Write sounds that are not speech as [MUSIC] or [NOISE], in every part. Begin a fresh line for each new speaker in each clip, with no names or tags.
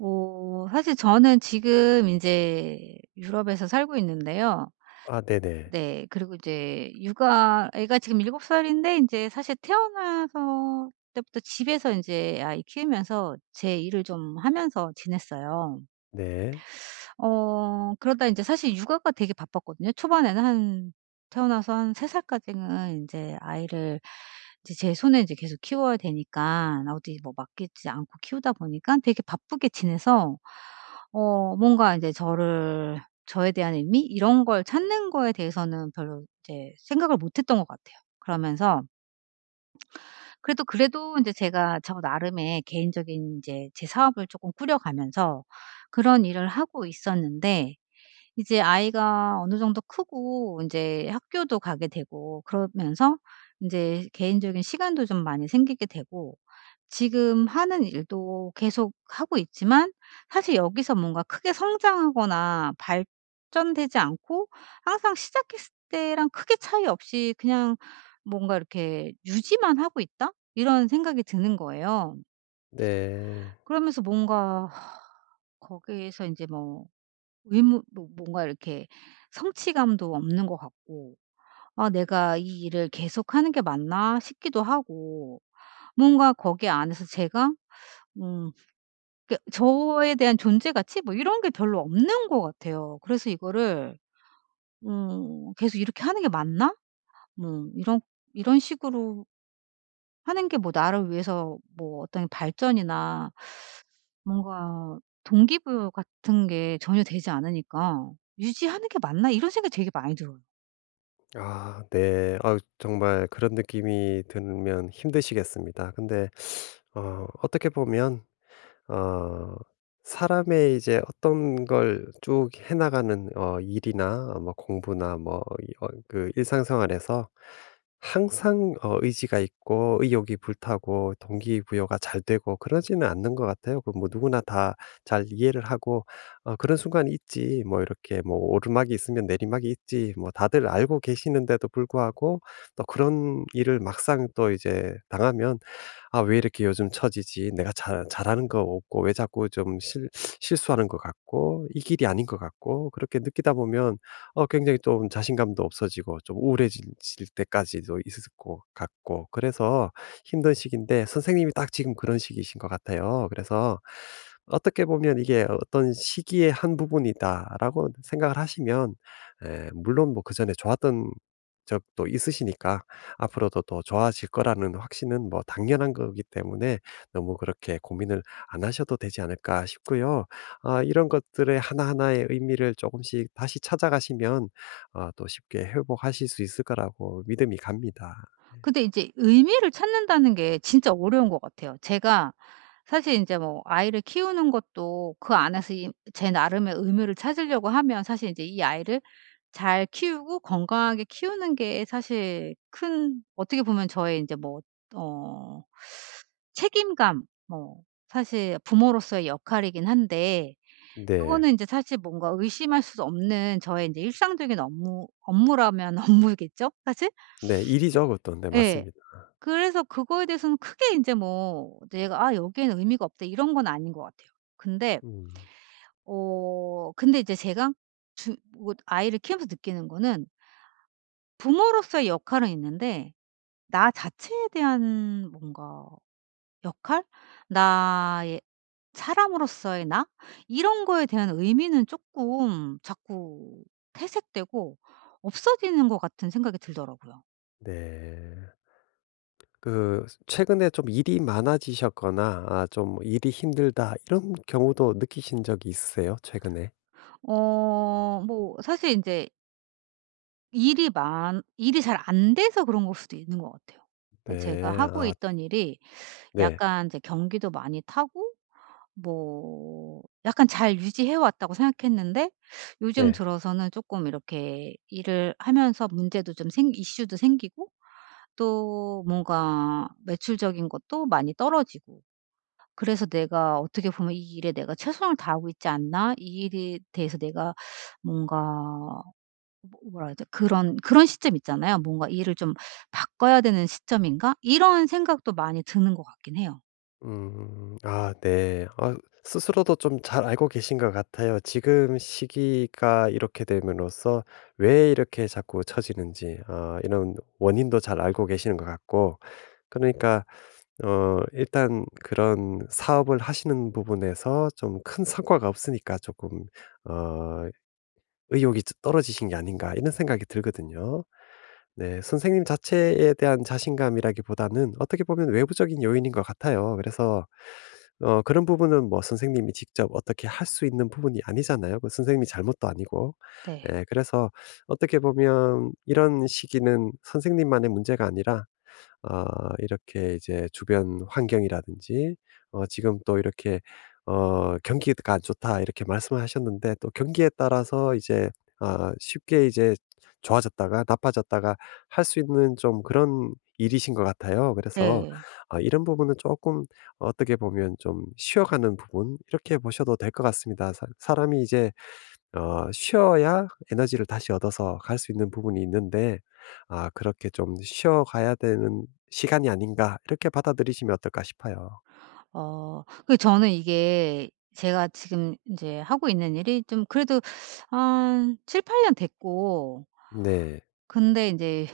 사실 저는 지금 이제 유럽에서 살고 있는데요.
아 네네.
네. 그리고 이제 육아 애가 지금 7살 살인데 이제 사실 태어나서 때부터 집에서 이제 아이 키우면서 제 일을 좀 하면서 지냈어요.
네.
그러다 이제 사실 육아가 되게 바빴거든요. 초반에는 한 태어나서 한 3살 살까지는 이제 아이를 이제 제 손에 이제 계속 키워야 되니까 어디 뭐 맡기지 않고 키우다 보니까 되게 바쁘게 지내서 뭔가 이제 저를 저에 대한 의미 이런 걸 찾는 거에 대해서는 별로 이제 생각을 못 했던 것 같아요. 그러면서 그래도 이제 제가 저 나름의 개인적인 이제 제 사업을 조금 꾸려가면서 그런 일을 하고 있었는데 이제 아이가 어느 정도 크고 이제 학교도 가게 되고 그러면서 인제 개인적인 시간도 좀 많이 생기게 되고 지금 하는 일도 계속 하고 있지만 사실 여기서 뭔가 크게 성장하거나 발전되지 않고 항상 시작했을 때랑 크게 차이 없이 그냥 뭔가 이렇게 '유지만 하고 있다.' 이런 생각이 드는 거예요.
네.
그러면서 뭔가 거기에서 인제 뭐 의무 뭐 뭔가 이렇게 성취감도 없는 것 같고 '아 내가 이 일을 계속하는 게 맞나?' 싶기도 하고 뭔가 거기 안에서 제가 음 그 저에 대한 존재 가치 뭐 이런 게 별로 없는 것 같아요. 그래서 이거를 '계속 이렇게 하는 게 맞나?' 뭐 이런 이런 식으로 하는 게 뭐 나를 위해서 뭐 어떤 발전이나 뭔가 동기부여 같은 게 전혀 되지 않으니까 '유지하는 게 맞나?' 이런 생각이 되게 많이 들어요.
아 네. 아 정말 그런 느낌이 들면 힘드시겠습니다. 근데 어떻게 보면 어 사람의 이제 어떤 걸 쭉 해 나가는 일이나 뭐 공부나 뭐 이 그 일상생활에서 항상 의지가 있고 의욕이 불타고 동기부여가 잘 되고 그러지는 않는 것 같아요. 그 뭐 누구나 다 잘 이해를 하고 그런 순간이 있지.' 뭐 이렇게 뭐 '오르막이 있으면 내리막이 있지.' 뭐 다들 알고 계시는데도 불구하고 또 그런 일을 막상 또 이제 당하면 '아, 왜 이렇게 요즘 처지지? 내가 잘 잘하는 거 없고 왜 자꾸 좀 실 실수하는 것 같고 이 길이 아닌 것 같고.' 그렇게 느끼다 보면 굉장히 좀 자신감도 없어지고 좀 우울해질 때까지도 있을 것 같고, 그래서 힘든 시기인데 선생님이 딱 지금 그런 시기이신 것 같아요. 그래서 어떻게 보면 '이게 어떤 시기의 한 부분이다.'라고 생각을 하시면, 에 물론 뭐 그전에 좋았던 적도 있으시니까 앞으로도 더 좋아질 거라는 확신은 뭐 당연한 거기 때문에, 너무 그렇게 고민을 안 하셔도 되지 않을까 싶고요. 아, 이런 것들의 하나하나의 의미를 조금씩 다시 찾아가시면, 아, 또 쉽게 회복하실 수 있을 거라고 믿음이 갑니다.
근데 이제 의미를 찾는다는 게 진짜 어려운 것 같아요. 제가 사실 인제 뭐 아이를 키우는 것도 그 안에서 이 제 나름의 의미를 찾으려고 하면 사실 인제 이 아이를 잘 키우고 건강하게 키우는 게 사실 큰 어떻게 보면 저의 인제 뭐 어 책임감 뭐 사실 부모로서의 역할이긴 한데
네.
그거는 인제 사실 뭔가 의심할 수 없는 저의 인제 일상적인 업무라면 [LAUGHS] 업무겠죠 사실?
네, 일이죠, 그것도. 네,
예.
맞습니다.
그래서 그거에 대해서는 크게 인제 뭐 내가 '아 여기에는 의미가 없다.' 이런 건 아닌 것 같아요. 근데
음,
근데 이제 제가 주 뭐 아이를 키우면서 느끼는 거는 부모로서의 역할은 있는데 나 자체에 대한 뭔가 역할? 나의 사람으로서의 나? 이런 거에 대한 의미는 쪼끔 자꾸 퇴색되고 없어지는 것 같은 생각이 들더라고요.
네. 그, 최근에 좀 일이 많아지셨거나, 아, 좀 일이 힘들다, 이런 경우도 느끼신 적이 있으세요, 최근에?
뭐 사실 인제 일이 잘 안 돼서 그런 걸 수도 있는 것 같아요. 그러니까 제가
네,
하고
아,
있던 일이
네,
약간 이제 경기도 많이 타고 뭐 약간 잘 유지해 왔다고 생각했는데 요즘
네.
들어서는 쪼끔 이렇게 일을 하면서 문제도 좀 생 이슈도 생기고 또 뭔가 매출적인 것도 많이 떨어지고 그래서 '내가 어떻게 보면 이 일에 내가 최선을 다하고 있지 않나? 이 일에 대해서 내가 뭔가 뭐 뭐라 해야 돼 그런 시점 있잖아요. 뭔가 '일을 좀 바꿔야 되는 시점인가?' 이런 생각도 많이 드는 것 같긴 해요.
음. 아 네. 아, 스스로도 좀 잘 알고 계신 것 같아요. 지금 시기가 이렇게 됨으로써 왜 이렇게 자꾸 처지는지, 아, 이런 원인도 잘 알고 계시는 것 같고. 그러니까 일단 그런 사업을 하시는 부분에서 좀 큰 성과가 없으니까, 조금 어 '의욕이 떨어지신 게 아닌가.' 이런 생각이 들거든요. 네. 선생님 자체에 대한 자신감이라기보다는 어떻게 보면 외부적인 요인인 것 같아요. 그래서 그런 부분은 뭐 선생님이 직접 어떻게 할 수 있는 부분이 아니잖아요. 그 선생님이 잘못도 아니고.
네.
예, 그래서 어떻게 보면 이런 시기는 선생님만의 문제가 아니라, 아, 이렇게 이제 주변 환경이라든지, 지금 또 이렇게 "경기가 안 좋다." 이렇게 말씀을 하셨는데, 또 경기에 따라서 이제, 아, 쉽게 이제 좋아졌다가 나빠졌다가 할 수 있는 좀 그런 일이신 것 같아요. 그래서
네.
아, 이런 부분은 조금 어떻게 보면 좀 쉬어가는 부분, 이렇게 보셔도 될 것 같습니다. 사 사람이 이제 쉬어야 에너지를 다시 얻어서 갈 수 있는 부분이 있는데, 아, 그렇게 좀 '쉬어 가야 되는 시간이 아닌가.' 이렇게 받아들이시면 어떨까 싶어요.
그 저는 이게 제가 지금 이제 하고 있는 일이 좀 그래도 한 7-8년 됐고
네.
근데 이제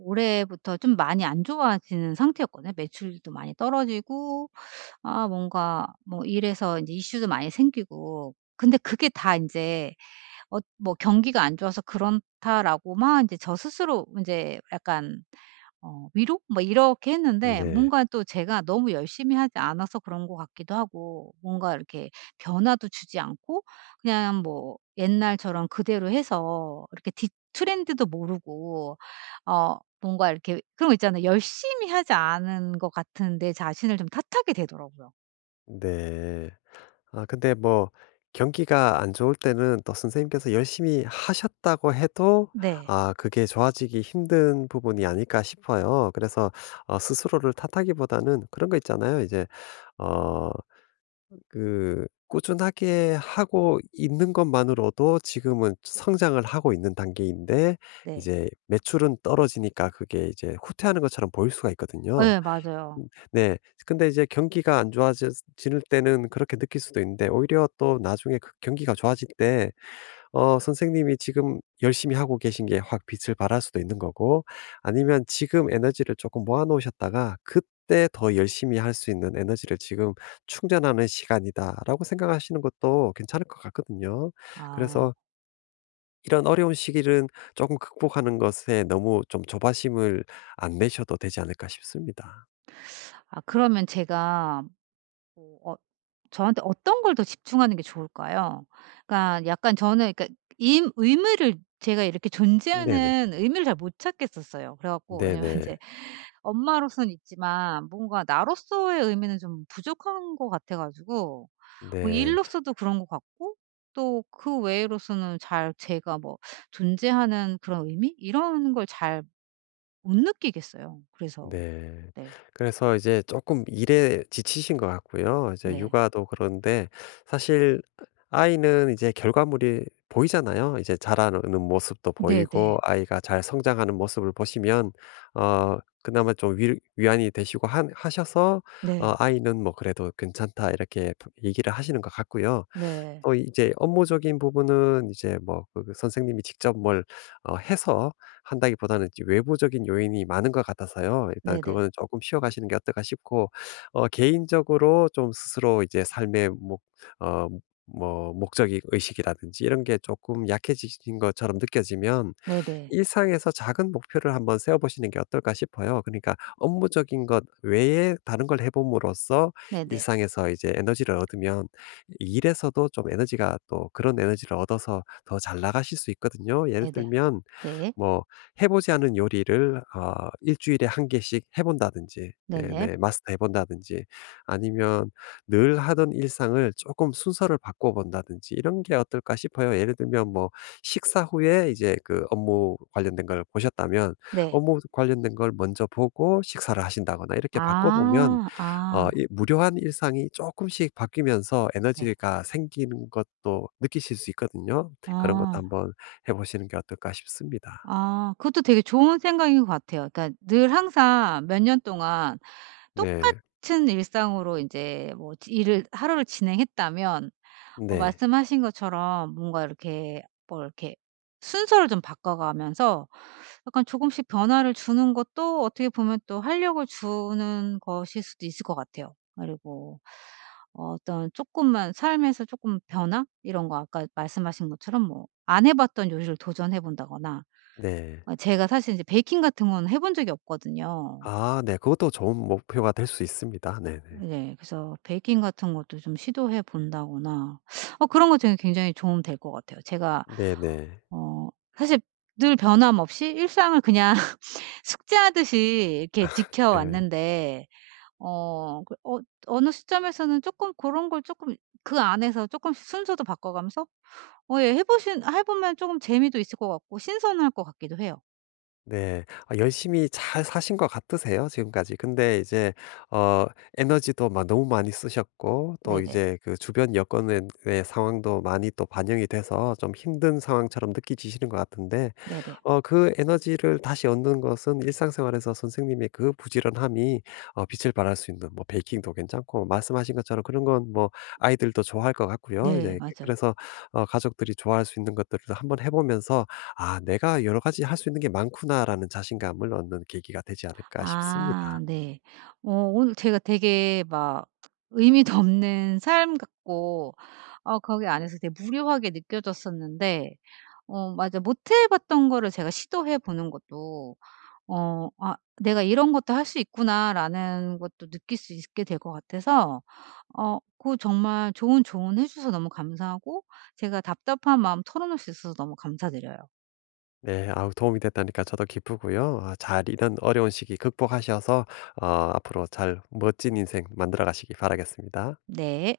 올해부터 좀 많이 안 좋아지는 상태였거든요. 매출도 많이 떨어지고 아 뭔가 뭐 일에서 제 이슈도 많이 생기고 근데 그게 다이제 뭐 "경기가 안 좋아서 그렇다."라고만 이제 저 스스로 이제 약간 위로 뭐 이렇게 했는데
네.
뭔가 또 제가 너무 열심히 하지 않아서 그런 것 같기도 하고 뭔가 이렇게 변화도 주지 않고 그냥 뭐 옛날처럼 그대로 해서 이렇게 뒤 트렌드도 모르고 뭔가 이렇게 그런 거 있잖아요. 열심히 하지 않은 것 같은 내 자신을 좀 탓하게 되더라고요.
네. 아 근데 뭐 경기가 안 좋을 때는 또 선생님께서 열심히 하셨다고 해도,
네.
아, 그게 좋아지기 힘든 부분이 아닐까 싶어요. 그래서 스스로를 탓하기보다는 그런 거 있잖아요. 이제 어 그 꾸준하게 하고 있는 것만으로도 지금은 성장을 하고 있는 단계인데,
네.
이제 매출은 떨어지니까 그게 이제 후퇴하는 것처럼 보일 수가
어,
있거든요.
예 맞아요.
음, 네. 근데 이제 경기가 안 좋아 지를 때는 그렇게 느낄 수도 있는데, 오히려 또 나중에 그 경기가 좋아질 때 선생님이 지금 열심히 하고 계신 게 확 빛을 발할 수도 있는 거고, 아니면 지금 에너지를 조금 모아 놓으셨다가 '그때 더 열심히 할 수 있는 에너지를 지금 충전하는 시간이다.'라고 생각하시는 것도 괜찮을 것 같거든요.
아.
그래서 이런 어려운 시기는 조금 극복하는 것에 너무 좀 조바심을 안 내셔도 되지 않을까 싶습니다.
아 그러면 제가 어 어 저한테 어떤 걸 더 집중하는 게 좋을까요? 그러니까 약간 저는 그러니까 임 의미를 제가 이렇게
네네.
존재하는 의미를 잘 못 찾겠었어요. 그래 갖고 왜냐면 [LAUGHS] 이
네네.
제 엄마로서는 있지만 뭔가 나로서의 의미는 좀 부족한 것 같아 가지고 뭐
네.
일로서도 그런 것 같고 또 그 외로서는 잘 제가 뭐 존재하는 그런 의미 이런 걸 잘 못 느끼겠어요. 그래서
네.
네.
그래서 이제 조금 일에 지치신 것 같고요. 이제
네.
육아도 그런데, 사실 아이는 이제 결과물이 보이잖아요. 이제 자라는 모습도
네네.
보이고 아이가 잘 성장하는 모습을 보시면 그나마 좀 위 위안이 되시고, 하셔서
네.
"아이는 뭐 그래도 괜찮다." 이렇게 얘기를 하시는 것 같고요.
네.
또 이제 업무적인 부분은 이제 뭐그 그 선생님이 직접 뭘 해서 한다기보다는 이제 외부적인 요인이 많은 것 같아서요. 일단
네네.
그거는 조금 쉬어 가시는 게 어떨까 싶고, 개인적으로 좀 스스로 이제 삶의 목 어 뭐 목적이 의식이라든지 이런 게 조금 약해지신 것처럼 느껴지면,
네네.
일상에서 작은 목표를 한번 세워 보시는 게 어떨까 싶어요. 그러니까 업무적인 것 외에 다른 걸 해 봄으로써
네네.
일상에서 이제 에너지를 얻으면 일에서도 좀 에너지가, 또 그런 에너지를 얻어서 더 잘 나가실 수 있거든요. 예를
네네.
들면
네.
뭐 해 보지 않은 요리를 주일에 한 개씩 해 본다든지, 예,
네네.
네, 마스터해 본다든지, 아니면 늘 하던 일상을 조금 순서를 바꿔 본다든지, 이런 게 어떨까 싶어요. 예를 들면 뭐 식사 후에 이제 그 업무 관련된 걸 보셨다면
네.
업무 관련된 걸 먼저 보고 식사를 하신다거나, 이렇게 바꿔 보면
아. 아.
이 무료한 일상이 조금씩 바뀌면서
네.
에너지가 생기는 것도 느끼실 수 있거든요. 그런 것도
어.
한번 해 보시는 게 어떨까 싶습니다.
아 그것도 되게 좋은 생각인 것 같아요. 그러니까 늘 항상 몇 년 동안
네.
똑같은 일상으로 인제 뭐 지 일을 하루를 진행했다면
네.
말씀하신 것처럼 뭔가 이렇게 뭐 이렇게 순서를 좀 바꿔가면서 약간 조금씩 변화를 주는 것도 어떻게 보면 또 활력을 주는 것일 수도 있을 것 같아요. 그리고 어, 어떤 조금만 삶에서 조금 변화 이런 거 아까 말씀하신 것처럼 뭐 안 해봤던 요리를 도전해 본다거나
네.
제가 사실 이제 베이킹 같은 건 해본 적이 없거든요.
아 네. 그것도 좋은 목표가 될 수 있습니다. 네네.
네. 그래서 베이킹 같은 것도 좀 시도해 본다거나 그런 거 되게 굉장히 도움 될 것 같아요. 제가
네네.
어 사실 늘 변함없이 일상을 그냥 [LAUGHS] 숙제하듯이 이렇게
네.
지켜왔는데 어 그 어 어느 시점에서는 조금 그런 걸 조금 그 안에서 조금 씩 순서도 바꿔가면서 예 해 보면 조금 재미도 있을 것 같고 신선할 것 같기도 해요.
네. 아, 열심히 잘 사신 것 같으세요, 지금까지. 근데 이제 어 에너지도 막 너무 많이 쓰셨고, 또
네네.
이제 그 주변 여건의 의 상황도 많이 또 반영이 돼서 좀 힘든 상황처럼 느끼지시는 것 같은데,
네네.
그 에너지를 다시 얻는 것은 일상생활에서 선생님의 그 부지런함이 빛을 발할 수 있는, 뭐 베이킹도 괜찮고, 말씀하신 것처럼 그런 건 뭐 아이들도 좋아할 것 같고요.
네.
이제
맞아요.
그래서 가족들이 좋아할 수 있는 것들을 한번 해 보면서 '아, 내가 여러 가지 할 수 있는 게 많구나.'라는 자신감을 얻는 계기가 되지 않을까
아
싶습니다.
네. 오늘 제가 되게 막 의미도 없는 삶 같고 거기 안에서 되게 무료하게 느껴졌었는데 맞아 못 해 봤던 거를 제가 시도해 보는 것도 '아 내가 이런 것도 할 수 있구나.'라는 것도 느낄 수 있게 될 것 같아서 그 정말 좋은 조언해 주셔서 너무 감사하고 제가 답답한 마음 털어놓을 수 있어서 너무 감사드려요.
네. 아우, 도움이 됐다니까 저도 기쁘고요. 아, 잘 이런 어려운 시기 극복하셔서 앞으로 잘 멋진 인생 만들어 가시기 바라겠습니다.
네.